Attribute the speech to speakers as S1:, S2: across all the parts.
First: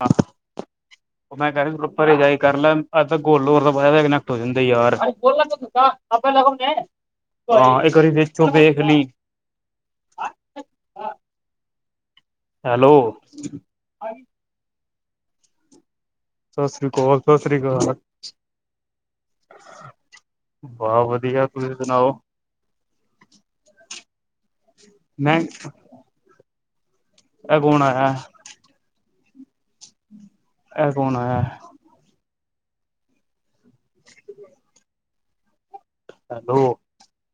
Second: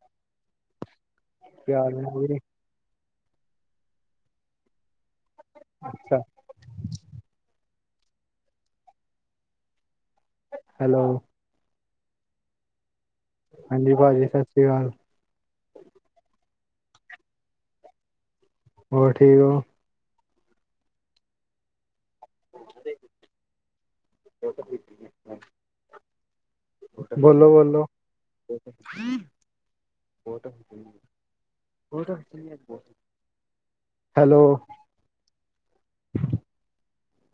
S1: [unintelligible]
S2: ਪਿਆਰ ਨਾਲ
S1: ਏ
S2: ਵੀ
S1: ਤਾਂ ਗੋਲੋਰ ਤਾਂ ਵਾਈ ਫਾਈਬ ਕਨੈਕਟ ਹੋ ਜਾਂਦਾ ਯਾਰ। ਹਾਂ
S2: ਅੱਛਾ
S1: ਇੱਕ ਵਾਰੀ ਵਿੱਚੋਂ ਵੇਖਲੀ
S2: ਹੈਲੋ।
S1: ਹੈਲੋ।
S2: ਹਾਂਜੀ ਭਾਜੀ ਸਤਿ ਸ਼੍ਰੀ ਅਕਾਲ।
S1: ਸਤਿ ਸ੍ਰੀ ਅਕਾਲ -ਸਤਿ ਸ਼੍ਰੀ ਅਕਾਲ
S2: ਹੋਰ ਠੀਕ ਓ
S1: ਬਹੁਤ ਵਧੀਆਂ, ਤੁਸੀਂ ਸੁਣਾਓ?
S2: [inaudible]
S1: ਮੈਂ ਕੌਣ
S2: ਬੋਲੋ-ਬੋਲੋ
S1: ਆਇਆ ਇਹ ਕੌਣ ਆਇਆ
S2: [unintelligible] ਹੈਲੋ।
S1: ਹੈਲੋ।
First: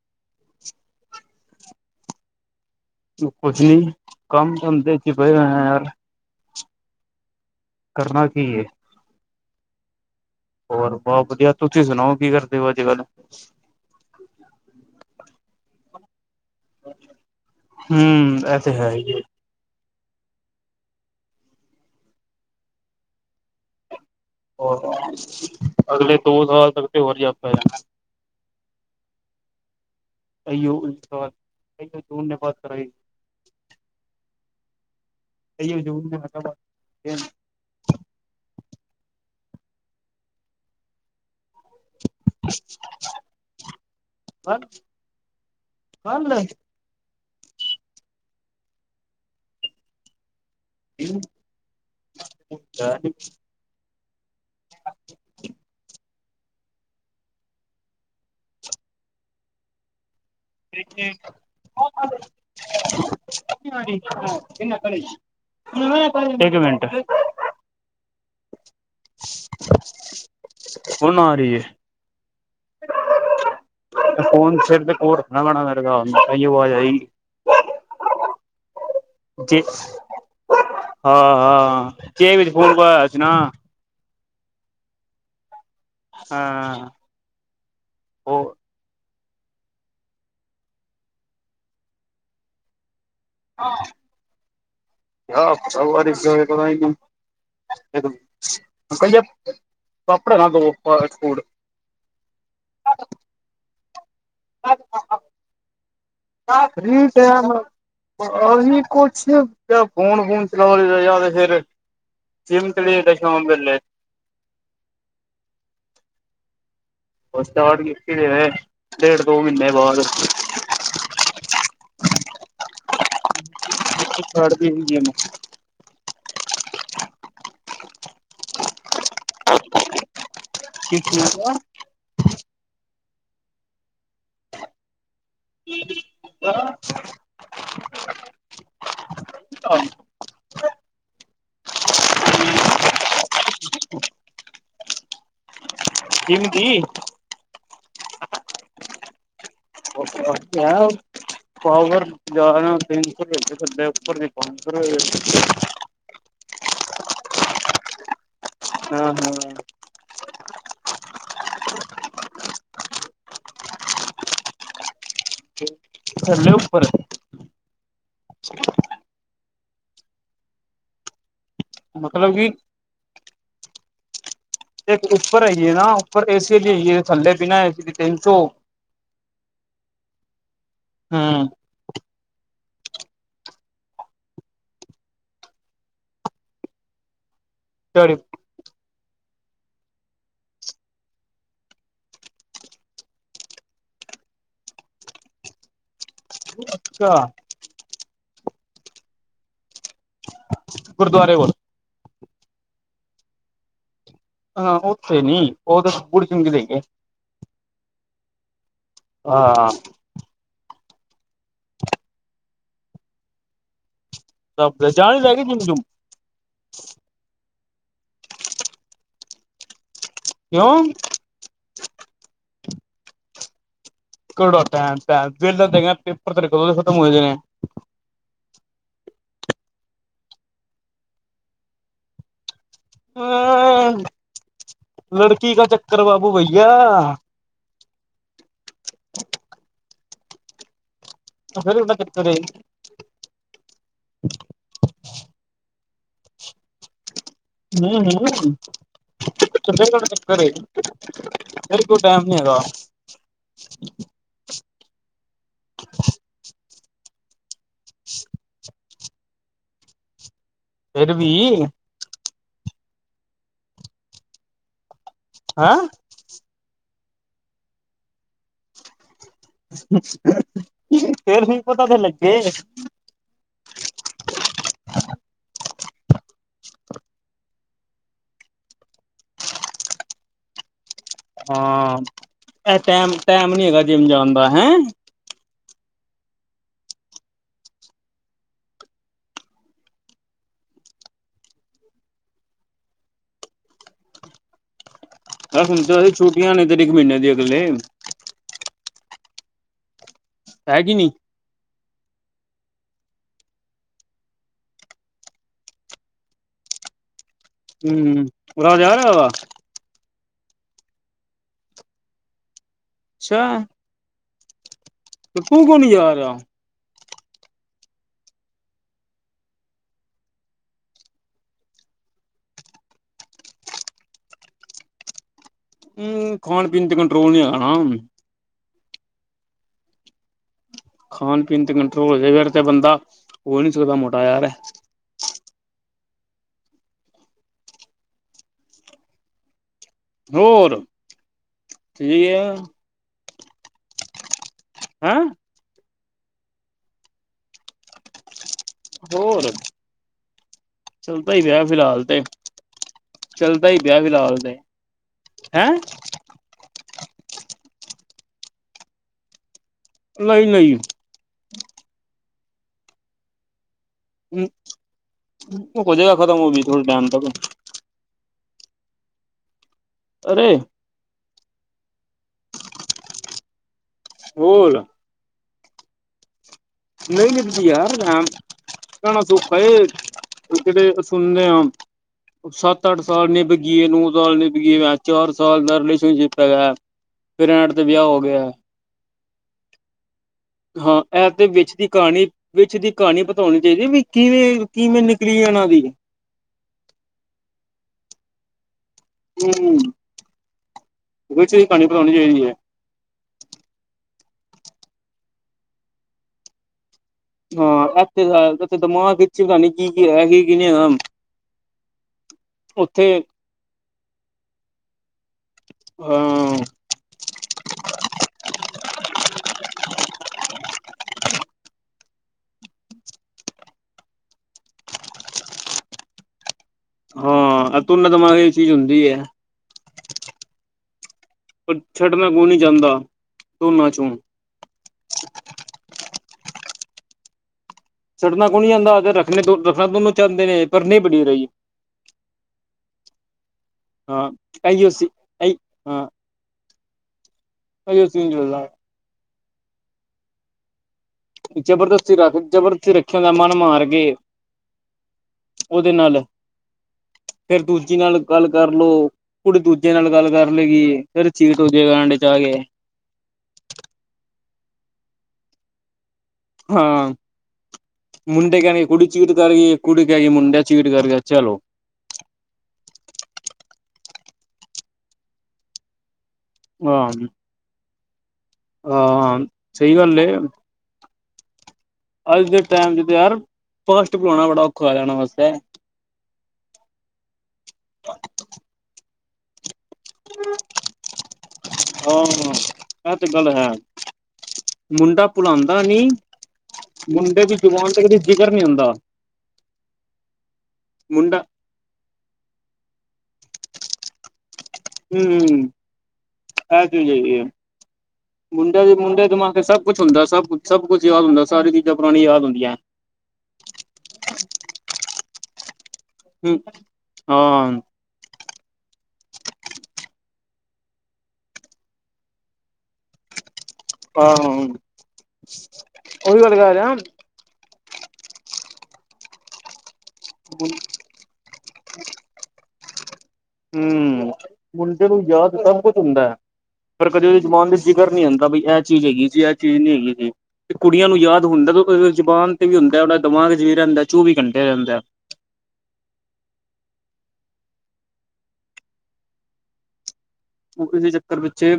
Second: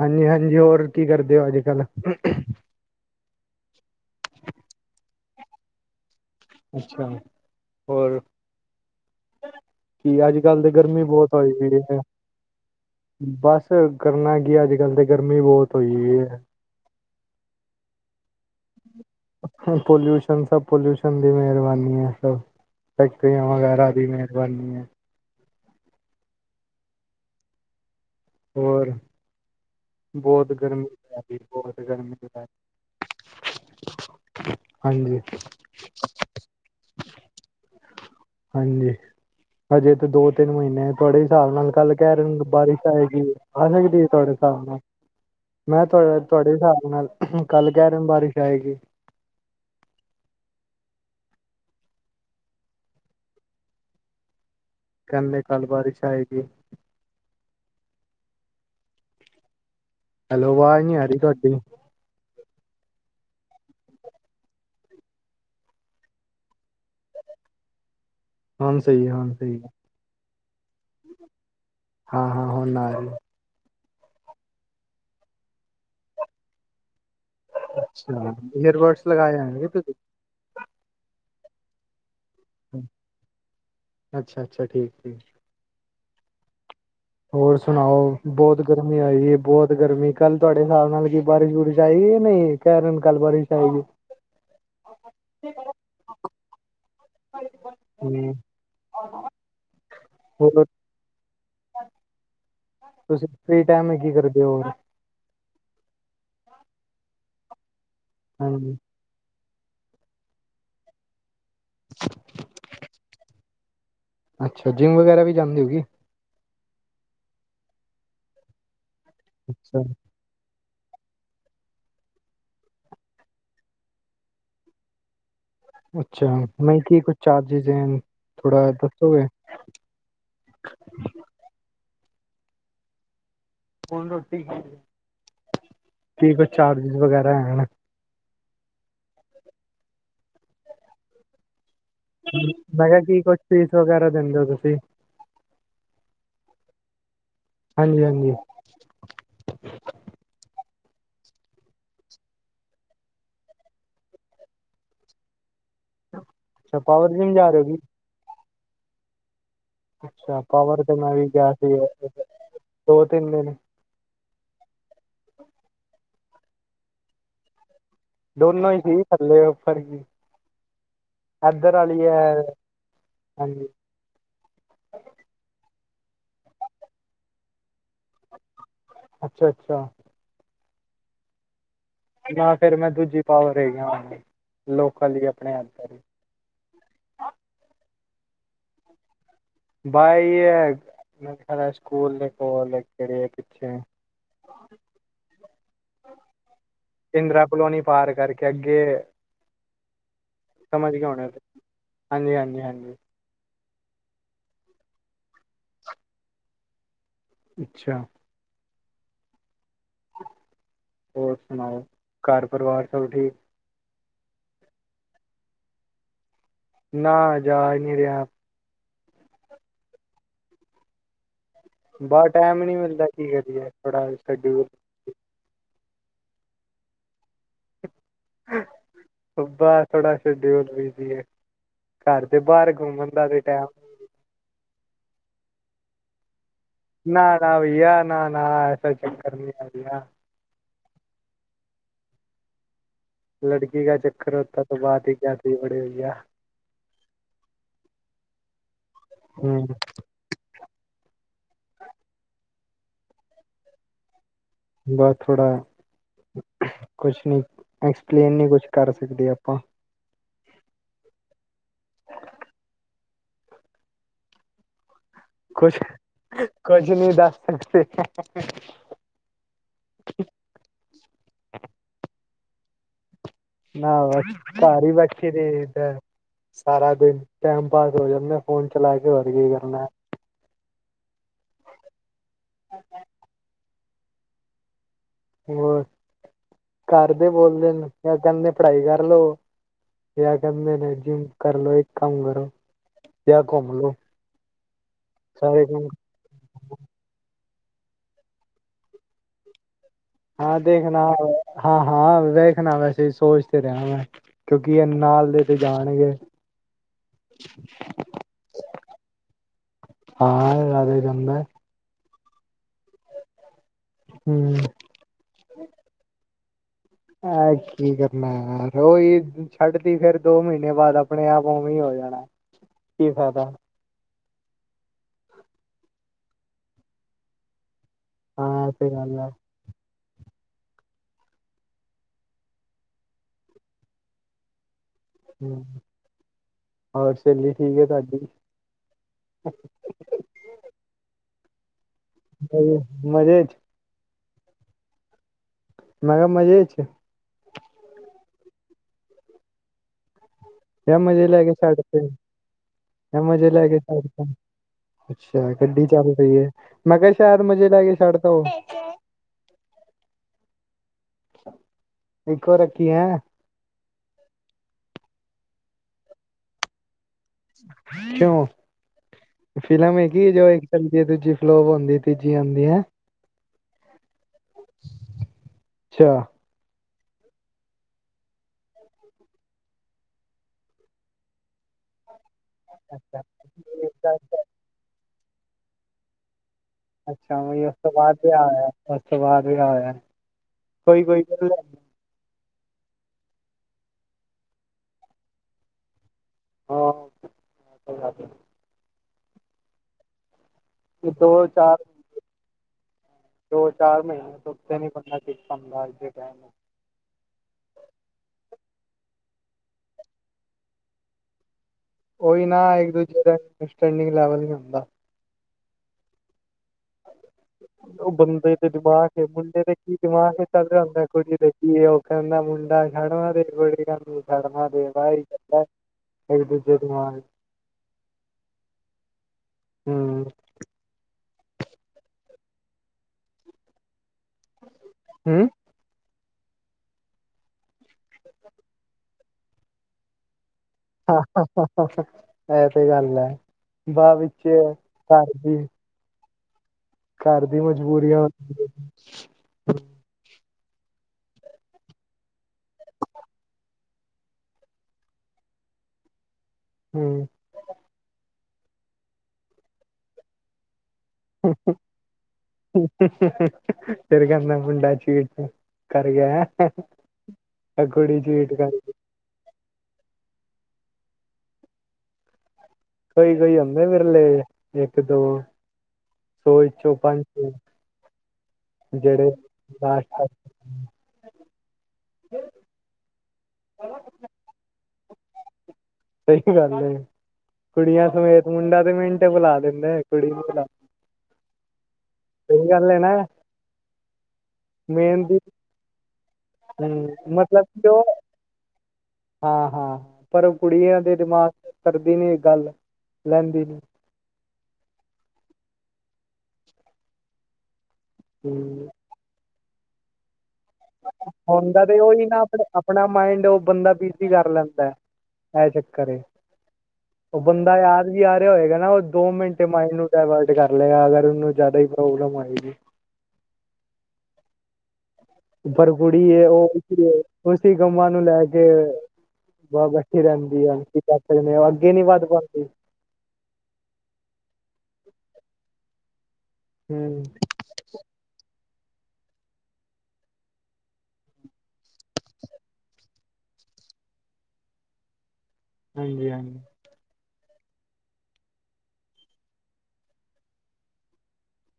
S2: ਹਾਂਜੀ- ਹਾਂਜੀ ਹੋਰ ਕੀ ਕਰਦੇ ਹੋ ਅੱਜ -ਕੱਲ੍ਹ
S1: ਕੁਝ ਨੀ ਕੰਮ ਧੰਦੇ ਚ ਪਏ ਹੋਏ ਆ ਯਾਰ
S2: ਅੱਛਾ। ਹੋਰ
S1: ਕਰਨਾ ਕੀ ਏ।
S2: ਕੀ ਅੱਜ -ਕੱਲ੍ਹ ਤੇ
S1: ਹੋਰ
S2: ਗਰਮੀ ਬਹੁਤ
S1: ਵਧੀਆ
S2: ਹੋਈ ਪਈ
S1: ਤੁਸੀਂ
S2: ਏ
S1: ਸੁਣਾਓ ਕੀ ਕਰਦੇ ਹੋ ਅੱਜ ਕੱਲ
S2: ਬਸ ਕਰਨਾ ਕੀ ਅੱਜ ਕੱਲ੍ਹ ਤੇ ਗਰਮੀ ਬਹੁਤ ਹੋਈ- ਹੋਈ ਵੀ ਐ।
S1: ਹਮ ਇਹ ਤੇੇ ਹੈ ਈ ਏ
S2: ਪੋਲਿਊਸ਼ਨ ਸਭ ਪੋਲਿਊਸ਼ਨ ਦੀ ਮਿਹਰਬਾਨੀ ਹੈ ਸਭ ਫੈਕਟਰੀਆਂ ਵਗੈਰਾ ਦੀ ਜਿਵੇਂ
S1: ਅਗਲੇ ਦੋ ਸਾਲ ਤੱਕ ਤੇ ਹੋਰ ਜੱਬ ਪੈ ਜਾਣਾ।
S2: ਹੋਰ ਬਹੁਤ ਗਰਮੀ ਪੈ ਰਹੀ ਬਹੁਤ ਗਰਮੀ ਪੈ ਰਹੀ
S1: [unintelligible]
S2: ਹਾਂਜੀ
S1: [unintelligible]
S2: ਹਾਂਜੀ, ਹਜੇ ਤਾਂ ਦੋ, ਤਿੰਨ ਮਹੀਨੇ ਬੜੇ ਹਿਸਾਬ ਨਾਲ਼ ਕੱਲ੍ਹ ਕਹਿ ਰਹੇ ਬਾਰਿਸ਼ ਆਏਗੀ ਆ ਸਕਦੀ ਐ ਤੁਹਾਡੇ ਹਿਸਾਬ ਨਾਲ਼ ਮੈਂ ਕਹਿ [unintelligible] ਤੁਹਾਡੇ ਹਿਸਾਬ ਦੇ ਨਾਲ਼ ਕੱਲ੍ਹ ਕਹਿ ਰਿਹਾ ਨਾ ਬਾਰਿਸ਼ ਆਏਗੀ
S1: [unintelligible]
S2: ਕਹਿੰਦੇ ਕੱਲ੍ਹ ਬਾਰਿਸ਼ ਆਏਗੀ ਹੈਲੋ, ਅਵਾਜ਼ ਨੀ ਆ ਰਹੀ ਤੁਹਾਡੀ
S1: [unintelligible] ਇੱਕ ਮਿੰਟ
S2: ਹੁਣ ਸਹੀ ਹੈ ਹੁਣ ਸਹੀ ਹੈ
S1: ਹੁਣ
S2: ਹਾਂ -ਹਾਂ ਹੁਣ ਆ ਰਹੀ
S1: ਫ਼ੋਨ ਸਿਰ ਦੇ ਕੋਲ਼ ਰੱਖਣਾ ਪੈਣਾ ਮੇਰੇ ਹਿਸਾਬ ਨਾਲ਼ ਤਾਂਹੀਓ ਵਾਜ਼ ਆਏਗੀ
S2: ਅੱਛਿਆਂ ਈਅਰਬਡਸ ਲਗਾਏ ਹੋਣਗੇ ਤੁਸੀਂ
S1: [unintelligible]
S2: ਅੱਛਾ -ਅੱਛਾ, ਠੀਕ -ਠੀਕ।
S1: ਹਾਂ
S2: ਹੋਰ ਸੁਣਾਓ
S1: ਉਹ
S2: ਬਹੁਤ ਗਰਮੀ ਆਈ ਹੈ ਬਹੁਤ ਗਰਮੀ ਕੱਲ੍ਹ ਤੁਹਾਡੇ ਹਿਸਾਬ ਨਾਲ਼ ਕੀ ਬਾਰਿਸ਼ -ਬੁਰਿਸ਼ ਆਈ ਜਾਂ ਨਹੀਂ ਕਹਿ ਰਹੇ ਨੇ ਕੱਲ੍ਹ ਬਾਰਿਸ਼ [unintelligible]
S1: [unintelligible] [unintelligible]
S2: ਹੂੰ
S1: ਸਹੀ ਆ ਪਾਪੜ
S2: ਹੋਰ
S1: ਦੋ ਫਾਸਟ ਫੂਡ।
S2: ਤੁਸੀਂ ਫਰੀ ਟਾਇਮ ਮੈ ਕੀ ਕਰਦੇ ਹੋ ਹੋਰ
S1: [unintelligible] [unintelligible] ਆ
S2: ਹਾਂਜੀ
S1: ਹੀ ਕੁਛ ਫੋਨ ਫਾਨ ਚਲਾਉਂਦੇ ਰਹੇ ਯ [unintelligible] ਸ਼ਾਮ ਵੇਲੇ
S2: ਅੱਛਾ ਜਿੰਮ ਵਗੈਰਾ ਵੀ ਜਾਂਦੀ ਹੋਊਗੀ।
S1: ਸਟਾਰਟ ਕੀਤੀ ਵੇ ਡੇਢ ਦੋ ਮਹੀਨੇ ਬਾਅਦ ਛੱਡਦੀ ਸੀ ਜਿੰਮ
S2: ਅੱਛਾ ਮੈ ਕੀ ਕੁਛ ਚਾਰਜਿਸ ਦੇਣ ਥੋੜਾ ਦੱਸੋਗੇ।
S1: [unintelligible]
S2: ਹੁਣ ਰੋਟੀ ਕੀ ਕੁਛ ਚਾਰਜਿਸ ਵਗੈਰਾ ਹੈਗਾ। ਮੈਂ ਕਿਹਾ ਕੀ ਕੁੱਛ ਫੀਸ ਵਗੈਰਾ ਦਿੰਦੇ ਓ। ਤੁਸੀਂ
S1: ਜਿੰਮ ਦੀ
S2: ਹਾਜੀ ਹਾਜੀ
S1: [unintelligible] ਪਵਾਰ ਜਿਆਦਾ ਹੋਵੇ ਤਿੰਨ ਸੌ ਰੁਪਏ ਉੱਪਰ ਪੰਜ ਸੌ ਰੁਪਏ
S2: ਅੱਛਾ ਪਾਵਰ ਜਿਮ ਜਾ ਰਹੀ ਓ ਜੀ।
S1: ਹਾਂ- ਹਾਂ
S2: ਅੱਛਾ ਪਾਵਰ ਤੇ ਮੈ ਵੀ ਗਿਆ ਸੀ [unintelligible] ਦੋ-ਤਿੰਨ ਦਿਨ
S1: ਥੱਲੇ ਉਪਰ
S2: ਦੋਨੋ ਹੀ ਸੀ ਥੱਲੇ ਉੱਪਰ [inaudible] ਇਧਰ ਆਲੀ ਆ
S1: ਮਤਲਬ ਕਿ
S2: ਹਾਂਜੀ।
S1: ਇੱਕ ਉੱਪਰ ਹੈਗੀ ਏ ਨਾ ਉੱਪਰ ਏ ਸੀ ਆਲੀ ਹੈਗੀ ਏ ਥੱਲੇ ਬਿਨਾਂ ਏ ਸੀ ਤੇ ਤਿੰਨ ਸੌ
S2: ਅੱਛਾ- ਅੱਛਾ
S1: ਹਾਂ
S2: ਨਾ ਫਿਰ ਮੈਂ ਦੂਜੀ ਪਾਵਰ ਰਹਿ ਗਿਆ [unintelligible] ਲੋਕਾਂ ਲਈ ਆਪਣੇ ਅੰਦਰ
S1: [unintelligible]
S2: ਬਾਈ ਐ [unintelligible] ਸਕੂਲ [unintelligible] ਪਿੱਛੇ
S1: [inaudible] ਅੱਛਾ
S2: ਇੰਦਰਾ ਕਲੋਨੀ ਪਾਰ ਕਰਕੇ ਅੱਗੇ ਸਮਝ ਗਏ ਹੋਣੇ ਓ
S1: ਗੁਰਦੁਆਰੇ ਕੋਲ
S2: ਹਾਂਜੀ- ਹਾਂਜੀ- ਹਾਂਜੀ।
S1: ਹਾਂ ਉੱਥੇ ਨੀ ਉਹ ਤਾਂ ਬੁੜੀ ਚੰਗੀ ਲਈ ਏ
S2: ਅੱਛਾ।
S1: ਆ
S2: ਹੋਰ ਸੁਣਾਓ ਘਰ ਪਰਿਵਾਰ ਸਭ ਠੀਕ
S1: [unintelligible] ਜਾਣ ਈ ਲੈ ਲਈ [unintelligible]
S2: ਨਾ ਜਾ ਨੀ ਰਿਹਾ।
S1: ਕਿਉਂ।
S2: ਬਸ ਟਾਈਮ ਨੀ ਮਿਲਦਾ ਕੀ ਕਰੀਏ। ਥੋੜਾ ਜਾ
S1: ਕਿਹੜਾ ਟਾਇਮ- ਟਾਇਮ ਵਿਹਲਾ ਤੇ ਹੈਗਾ ਪੇਪਰ ਤੇਰੇ ਕਦੋਂ ਦੇ ਖਤਮ ਹੋ ਜਾਣੇ ਆ
S2: ਬਾਬਾ ਥੋੜਾ ਸ਼ਡਿਊਲ ਬਿਜੀ ਐ ਘਰ ਦੇ ਬਾਹਰ ਘੁੰਮਣ ਦਾ ਵੀ ਟਾਇਮ
S1: ਅ ਲੜਕੀ ਕਾ ਚੱਕਰ ਬਾਬੂ ਬਈਆ
S2: ਨਾ ਨਾ ਬਈਆ ਨਾ- ਨਾ ਐਸਾ ਚੱਕਰ ਨਹੀਂ ਬਈਆ
S1: ਫਿਰ ਉਹਨਾਂ ਗਰ ਚੱਲੇ।
S2: ਲੜਕੀ ਕਾ ਚੱਕਰ ਹੋਤਾ ਤੋ ਬਾਤ ਹੀ ਕਿਆ ਥੀ ਬੜੇ ਬਈਆ।
S1: ਹੁੳ - ਹੁੳ ਥੋੜਾਂ - ਥੋੜਾ। [unintelligible] ਘਰੇ ਮੇਰੇ ਕੋਲ ਟਾਈਮ ਨੀ ਹੈਗਾ।
S2: ਬਸ ਥੋੜ੍ਹਾ ਕੁਛ ਨੀ ਐਕਸਪਲੇਨ ਨੀ ਕੁਛ ਕਰ ਸਕਦੇ ਆਪਾ
S1: ਫਿਰ ਵੀ
S2: ਹ [inaudible]
S1: ਹੈਂ
S2: ਕੁਛ -ਕੁਛ ਨੀ ਦੱਸ ਸਕਦੇ।
S1: ਫਿਰ ਵੀ ਪਤਾ ਤੇ ਲੱਗੇ।
S2: ਨਾ ਬਸ ਘਰ ਈ ਬੈਠੇ ਰਹੀਦਾ ਸਾਰਾ ਦਿਨ ਟਾਇਮ ਪਾਗਲ ਹੋ ਜਾਨੇ ਆ ਫੋਨ ਚਲਾ ਕੇ, ਹੋਰ ਕੀ ਕਰਨਾ।
S1: ਹਾ ਇਹ ਟਾਇਮ -ਟਾਇਮ ਨੀ ਹੈਗਾ ਜਿਮ ਜਾਣ ਦਾ ਹੈਅ
S2: ਹੋਰ ਘਰਦੇ ਬੋਲਦੇ ਨੇ ਜਾ ਕਹਿੰਦੇ ਪੜ੍ਹਾਈ ਕਰ ਲੋ। ਜਾ ਕਹਿੰਦੇ ਨੇ ਜਿੰਮ ਕਰ ਲੋ ਇੱਕ ਕੰਮ ਕਰੋ। ਜਾ ਘੁੰਮ ਲੋ।
S1: ਆਹ
S2: ਸਾਰੇ
S1: ਹੁਣ
S2: ਕੰਮ
S1: ਤੋ ਬਾਅਦ ਛੁੱਟੀਆ ਨੇ ਤਰੀਕ ਮਹੀਨੇ ਦੀ ਅਗਲੇ
S2: ਹਾ
S1: ਹੈ ਕਿ
S2: ਦੇਖਣਾ
S1: ਨੀ
S2: ਹਾ -ਹਾ ਵੇਖਣਾ ਵੈਸੇ ਸੋਚ ਤੇ ਰਿਹਾ ਮੈ ਕਿਉਕਿ ਇਹ ਨਾਲ ਦੇ ਤੇ ਜਾਣਗੇ।
S1: ਹਮ ਉਹ ਰਾਜਾ ਜਾ ਰਿਹਾ ਵਾ।
S2: ਹਾ ਰਾਜਾ ਜਾਦਾ ਏ।
S1: ਅੱਛਾ।
S2: ਹਮ।
S1: ਤੇ ਤੂੰ ਕਿਉ ਨੀ ਜਾ ਰਿਹਾ।
S2: ਅਹ ਕੀ ਕਰਨਾ ਯਾਰ ਉਹੀ ਛੱਡ ਤੀ ਫਿਰ ਦੋ ਮਹੀਨੇ ਬਾਅਦ ਆਪਣੇ ਆਪ ਉਵੇ ਹੋ ਜਾਣਾ। ਕੀ ਫਾਇਦਾ।
S1: ਹਮ, ਖਾਣ- ਪੀਣ ਤੇ ਕੰਟਰੋਲ ਨੀ ਹੈਗਾ ਨਾ।
S2: ਹਾ ਸਹੀ ਗੱਲ ਆ।
S1: ਖਾਣ- ਪੀਣ ਤੇ ਕੰਟਰੋਲ। ਹੋ ਜੇ ਫਿਰ ਤੇ ਬੰਦਾ ਹੋ ਨੀ ਸਕਦਾ ਮੋਟਾ ਯਾਰ ਐ
S2: ਹੋਰ ਸਹੇਲੀ ਠੀਕ ਐ ਤੁਹਾਡੀ।
S1: ਹੋਰ ਠੀਕ ਆ।
S2: ਮਜੇ ਚ।
S1: ਹੈ।
S2: ਮੈ ਕਿਹਾ ਮਜੇ 'ਚ'
S1: ਹੋਰ
S2: ਜਾ ਮਜੇ
S1: ਚੱਲਦਾ ਹੀ
S2: ਲੈ ਕੇ
S1: ਪਿਆ
S2: ਛੱਡ
S1: ਫਿਲਹਾਲ
S2: ਤੇ। ਮੈ ਮਜੇ ਲੈ
S1: ਚੱਲਦਾ ਹੀ
S2: ਕੇ
S1: ਪਿਆ
S2: ਛੱਡ ਤਾ
S1: ਫਿਲਹਾਲ ਤੇ
S2: ਅੱਛਾ
S1: ਹੈਂ
S2: ਗੱਡੀ ਚੱਲ ਪਹੀ ਏ। ਮੈ ਕਿਹਾ ਸਾਇਦ ਮਜੇ ਲੈ ਕੇ ਛੱਡ ਤਾ ਹੋਵੇ।
S1: ਨਹੀ -ਨਹੀ
S2: ਇੱਕੋ ਰੱਖੀ ਹੈਅ।
S1: ਹਮ ਉਹ ਹੋਜੇਗਾ ਖਤਮ ਉਹ ਵੀ ਥੋੜੇ ਟਾਇਮ ਤੱਕ।
S2: ਕਿਉ ਫਿਲਮ ਈ ਕੀ ਜੋ
S1: ਅਰੇ
S2: ਇਨਜੁਆਏ ਕਰਲੀ। ਜਦੋ ਦੂਜੀ ਫਲੋਪ ਹੁੰਦੀ ਤੀਜੀ ਆਦੀ ਹੈ।
S1: ਹੋਰ।
S2: ਅੱਛਾ।
S1: ਨਹੀ ਨਿਭਦੀ ਯਾਰ ਕਹਿਣਾ ਸੌਖਾ ਏ ਜਿਹੜੇ ਸੁਣਦੇ ਆ। ਸੱਤ, ਅੱਠ
S2: ਅੱਛਾ
S1: ਸਾਲ ਨਿਭ ਗਈ, ਨੌ ਸਾਲ ਨਿਭ ਗਈ, ਚਾਰ ਸਾਲ ਦਾ ਰਿਲੇਸ਼ਨਸ਼ਿਪ ਹੈਗਾ।
S2: ਅੱਛਾ,
S1: ਫਿਰ ਐਂਡ
S2: ਉਸ
S1: ਤੇ
S2: ਤੋ
S1: ਵਿਆਹ
S2: ਬਾਅਦ
S1: ਹੋ
S2: ਵੀ
S1: ਗਿਆ
S2: ਆਇਆ- ਉਸ ਤੋ ਬਾਅਦ ਵੀ ਆਇਆ।
S1: ਹਾ ਐ ਤੇ ਵਿੱਚ ਦੀ। ਕਹਾਣੀ ਵਿੱਚ ਦੀ ਕਹਾਣੀ ਬਤਾਉਣੀ ਚਾਹੀਦੀ ਵੀ ਕਿਵੇ ਕਿਵੇ ਨਿਕਲੀ ਆ ਉਹਨਾ ਦੀ।
S2: ਹਾ।
S1: ਹੂੰ ਵਿੱਚ ਦੀ
S2: ਦੋ-ਚਾਰ
S1: ਕਹਾਣੀ ਬਤਾਉਣੀ ਚਾਹੀਦੀ ਹੈ
S2: ਦੋ-ਚਾਰ ਮਹੀਨੇ ਤੋਂ ਉੱਤੇ ਨੀ ਕੱਠਾ ਕੀਤਾ ਹੁੰਦਾ ਅੱਜ ਦੇ ਟਾਈਮ।
S1: ਹਾਂ ਇ [unintelligible] ਤਾਂ ਕੀ-ਕੀ ਹੋਇਆ ਕੀ-ਕੀ ਨਹੀਂ ਹੋਇਆ।
S2: ਉਹੀ ਨਾ ਇੱਕ ਦੂਜੇ [unintelligible] ਲੈਵਲ ਨੀ ਹੁੰਦਾ।
S1: ਅਅ [unintelligible]
S2: ਉਹ ਬੰਦੇ ਦੇ ਦਿਮਾਗ ਹੀ ਮੁੰਡੇ ਦੇ ਕੀ ਦਿਮਾਗ ਹੀ ਚੱਲ ਰਿਹਾ ਹੁੰਦਾ। ਕੁੜੀ ਦੇ ਕੀ ਉਹ ਕਰਨਾ ਦਾ ਮੁੰਡਾ ਛੜਵਾਂ ਦੇ ਬੜ ਨੂੰ ਸੜਵਾਂ ਦੇ ਵਾਹਦਾ। [unintelligible] ਇੱਕ-ਦੂਜੇ
S1: ਹਾਂ ਅ ਤੂੰਨਾ ਦਿਮਾਗ ਦੀ ਚੀਜ਼ ਹੁੰਦੀ ਏ।
S2: ਹਾ
S1: ਕੁਛੱੜ ਦਾ ਮੂੰਹ ਨੀ ਜਾਂਦਾ ਧੋਨਾ 'ਚੋ।
S2: ਹੂੰ
S1: ਛਡਣਾ ਕੋ ਨੀ ਆਂਦਾ ਰੱਖਣੇ ਰੱਖਣਾ ਚਾਹਦੇ ਨੇ ਇਹ
S2: ਅਹਅਹਅਹ ਇਹ ਤੇ ਗੱਲ ਏ ਬਾਅਦ
S1: ਹਾਂ
S2: ਵਿੱਚ
S1: ਇਹੀਓ ਸੀ
S2: ਘਰ
S1: ਇਹੀ
S2: ਜੀ
S1: ਹਾਂ।
S2: ਘਰ ਦੀ
S1: ਇਹੀਓ
S2: ਮਜਬੂਰੀਆਂ
S1: ਸੀਨ
S2: ਹੁੰਦੀ
S1: ਚੱਲਦਾ
S2: ਆ।
S1: ਜਬਰਦਸਤੀ ਰੱਖ ਜਬਰ 'ਚ ਰੱਖਿਆ ਉਹਦਾ ਮਨ ਮਾਰ ਕੇ। ਉਹਦੇ ਨਾਲ
S2: ਹੂੰ
S1: ਫਿਰ ਦੂਜੀੇ ਨਾਲ ਗੱਲ ਕਰਲੋ। ਕੁੜੀ ਦੂਜੇ ਨਾਲ ਗੱਲ ਕਰ ਲੈ ਗੀ। ਫਿਰ ਚੀਟ ਹੋਜੇ ਗਾ ਐਂਡ 'ਚ ਆ ਕੇ।
S2: ਹਹਹ ਫਿਰ ਕਹਿੰਦੇ ਆ ਮੁੰਡਾ ਚੀਟ ਕਰ ਗਿਆ ਏ ਹੈਂ।
S1: ਹਾਂ
S2: ਇਹ ਕੁੜੀ ਚੀਟ
S1: ਮੁੰਡੇ
S2: ਕਰ
S1: ਕਹਿਣ ਗੇ
S2: ਗਈ
S1: ਕੁੜੀ ਚੀਟ ਕਰ ਗਈ ਕੁੜੀ ਕਿਹ ਗਈ ਮੁੰਡਾ ਚੀਟ ਕਰ ਗਿਆ ਚਲੋ।
S2: ਕੋਈ-ਕੋਈ ਆਂਦੇ ਆ ਵਿਰਲੇ ਇੱਕ-ਦੋ ਸੌ ਵਿੱਚੋ ਪੰਜ।
S1: ਹਾਂ
S2: ਜਿਹੜੇ
S1: ਹਾਂ ਸਹੀ ਗੱਲ
S2: ਲਾਸਟ
S1: ਏ। ਅੱਜ ਦੇ ਟੈਮ 'ਚ ਤੇ ਯਾਰ ਫਸਟ ਬਲਾਉਣਾ ਬੜਾ ਔਖਾ ਹੋ ਜਾਣਾ ਵੈਸੇ।
S2: ਸਹੀ ਤਾਂ ਗੱਲ ਏ। ਕੁੜੀਆਂ ਸਮੇਤ ਮੁੰਡਾ ਤੇ ਮਿੰਟ ਬੁਲਾ ਲੈਦਾ ਏ। ਕੁੜੀ ਨੂੰ ਬੁਲਾ
S1: ਹਾਂ ਹਾਂ
S2: ਏ ਨਾ
S1: ਇਹ ਤੇ ਗੱਲ ਹੈ।
S2: ਮੇਨ
S1: ਮੁੰਡਾ
S2: ਦੀ
S1: ਭੁਲਾਂਦਾ ਨੀ
S2: ਹੂੰ
S1: ਮੁੰਡੇ ਦੀ
S2: ਮਤਲਬ ਕਿ
S1: ਜਵਾਨ ਤੇ
S2: ਉਹ
S1: ਕਦੇ ਜ਼ਿਕਰ ਨੀ ਹੁੰਂਦਾ।
S2: ਹਾਂ ਹਾਂ ਪਰ ਕੁੜੀਆਂ ਦੇ
S1: ਮੁੰਡਾ
S2: ਦਿਮਾਗ ਤੇ ਕਰਦੀ ਨੀ ਇਹ ਗੱਲ ਲੈਂਦੀ ਨੀ।
S1: ਹੂੰ ਐ ਚੀਜ ਹੈਗੀ ਆ। ਮੁੰਡੇ
S2: ਹੂੰ
S1: ਦੇ ਮੁੰਡੇ ਦਿਮਾਗ ਸਭ ਕੁਛ ਹੁੰਦਾ ਸਭ ਕੁਛ ਸਭ ਕੁਛ ਯਾਦ ਹੁੰਦਾ। ਸਾਰੀ ਚੀਜ਼ਾਂ
S2: ਤੇ ਉਹੀ
S1: ਪੁਰਾਣੀਆਂ
S2: ਨਾ
S1: ਯਾਦ
S2: ਆਪਣੇ
S1: ਹੁੰਦੀਆਂ।
S2: ਆਪਣਾ ਮਾਇੰਡ ਉਹ ਬੰਦਾ ਬਿਜੀ ਕਰ ਲੈਂਦਾ ਐ। ਇਹ ਚੱਕ ਕਰੇ
S1: ਹੂੰ
S2: ਉਹ
S1: ਹਾਂ
S2: ਬੰਦਾ ਯਾਦ ਵੀ ਆ ਰਿਹਾ ਹੋਏਗਾ ਨਾ। ਉਹ ਦੋ ਮਿੰਟੇ ਮਾਇੰਡ ਨੂੰ ਡਾਇਵਰਟ ਕਰ ਲਏਗਾ ਅਗਰ ਉਹਨੂੰ ਜ਼ਿਆਦਾ ਈ ਪ੍ਰੋਬਲਮ ਹੋਏਗੀ।
S1: ਹਾਂ ਹਾਂ।
S2: ਪਰ ਕੁੜੀ ਏ ਉਹ
S1: ਹੂੰ
S2: ਉਸ ਉਸੀ ਗਮਾਂ ਨੂੰ ਲੈ ਕੇ ਬਾਬਾ ਅੱਕੀ ਰਹਿੰਦੀ ਆ ਕੀ ਕਰ ਸਕਦੇ ਆ ਅੱਗੇ ਨੀ ਵੱਧ ਪਾਂਦੀ।
S1: ਹੂੰ ਮੁੰਡੇ ਨੂੰ ਯਾਦ ਸਭ ਕੁਛ ਹੁੰਦਾ ਆ। ਪਰ
S2: ਹੂੰ
S1: ਕਦੇ ਉਹਦੀ ਜਬਾਨ ਜ਼ਿਕਰ ਨੀ ਹੁੰਦਾ ਬਈ ਇਹ ਚੀਜ਼ ਹੈਗੀ ਜੀ ਇਹ ਚੀਜ਼ ਨੀ ਹੈਗੀ ਜੀ। ਕੁੜੀਆਂ ਨੂੰ ਯਾਦ ਹੁੰਦਾ ਜ਼ਬਾਨ ਤੇ ਵੀ ਹੁੰਦਾ ਉਹਦਾ ਦਿਮਾਗ 'ਚ ਵੀ ਰਹਿੰਦਾ ਚੌਵੀ ਘੰਟੇ ਰਹਿੰਦਾ।
S2: ਹਾਂਜੀ ਹਾਂਜੀ।
S1: ਇਸਦੇ ਚੱਕਰ ਪਿੱਛੇ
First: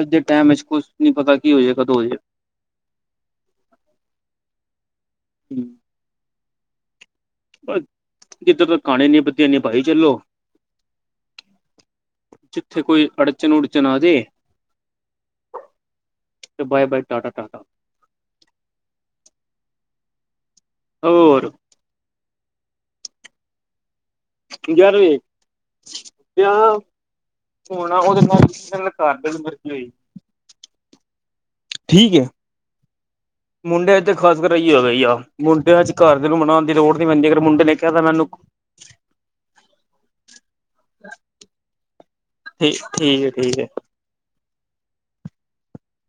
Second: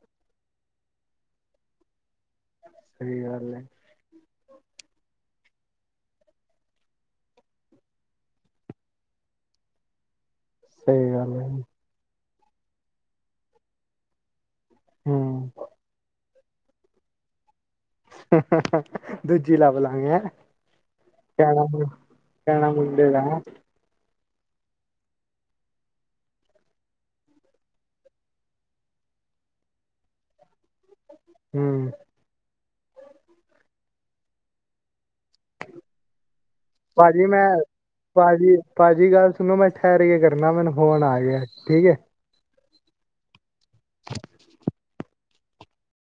S1: ਅੱਜ ਦੇ ਟਾਈਮ ਵਿੱਚ ਕੁਛ ਨੀ ਪਤਾ ਕੀ ਹੋ ਜਏ ਕਦੋਂ ਹੋ ਜਏ।
S2: ਸਹੀ ਗੱਲ ਏ।
S1: ਕਿਧਰ ਤ ਕਾਣੇ ਨ [unintelligible] ਚੱਲੋ।
S2: ਸਹੀ ਗੱਲ ਏ ਜੀ।
S1: ਜਿੱਥੇ ਕੋਈ ਅੜਚਨ -ਉੜਚਣ ਆ ਜੇ
S2: ਹੂ।
S1: ਤੇ ਬਏ- ਬਏ, ਟਾਟਾ- ਟਾਟਾ।
S2: ਦੂਜੀ ਲਭ ਲਾਂਗੇ ਐ [inaudible]
S1: ਹੋਰ
S2: ਕਹਿਣਾ [unintelligible] ਕਹਿਣਾ ਮੁੰਡੇ ਦਾ ਹਨਾ
S1: ਜਰ ਕੀਆ ਹੋਣਾ [unintelligible] [inaudible]
S2: ਹਮ।
S1: ਠੀਕ ਹੈ। ਮੁੰਡਿਆਂ ਚੋਂ ਤਾ ਖਾਸ ਫਿਰ ਏ ਈ [unintelligible] ਮੁੰਡਿਆਂ ਚ ਘਰ ਦੇ ਨੂੰ ਮਨਾਉਣ ਦੀ ਲੋੜ ਦੀ ਲੋੜ ਨੀ ਪੈਂਦੀ ਫਿਰ ਮੁੰਡੇ ਨੇ ਕਹਿ ਤਾ ਮੈਨੂੰ
S2: ਭਾਜੀ-ਭਾਜੀ ਗੱਲ ਸੁਣੋ, ਮੈਂ ਠਹਿਰ ਕੇ ਕਰਨਾ ਮੈਨੂੰ ਫੋਨ ਆ ਗਿਆ ਠੀਕ ਹੈ।
S1: ਠੀ ਠੀਕ ਹੈ, ਠੀਕ ਹੈ।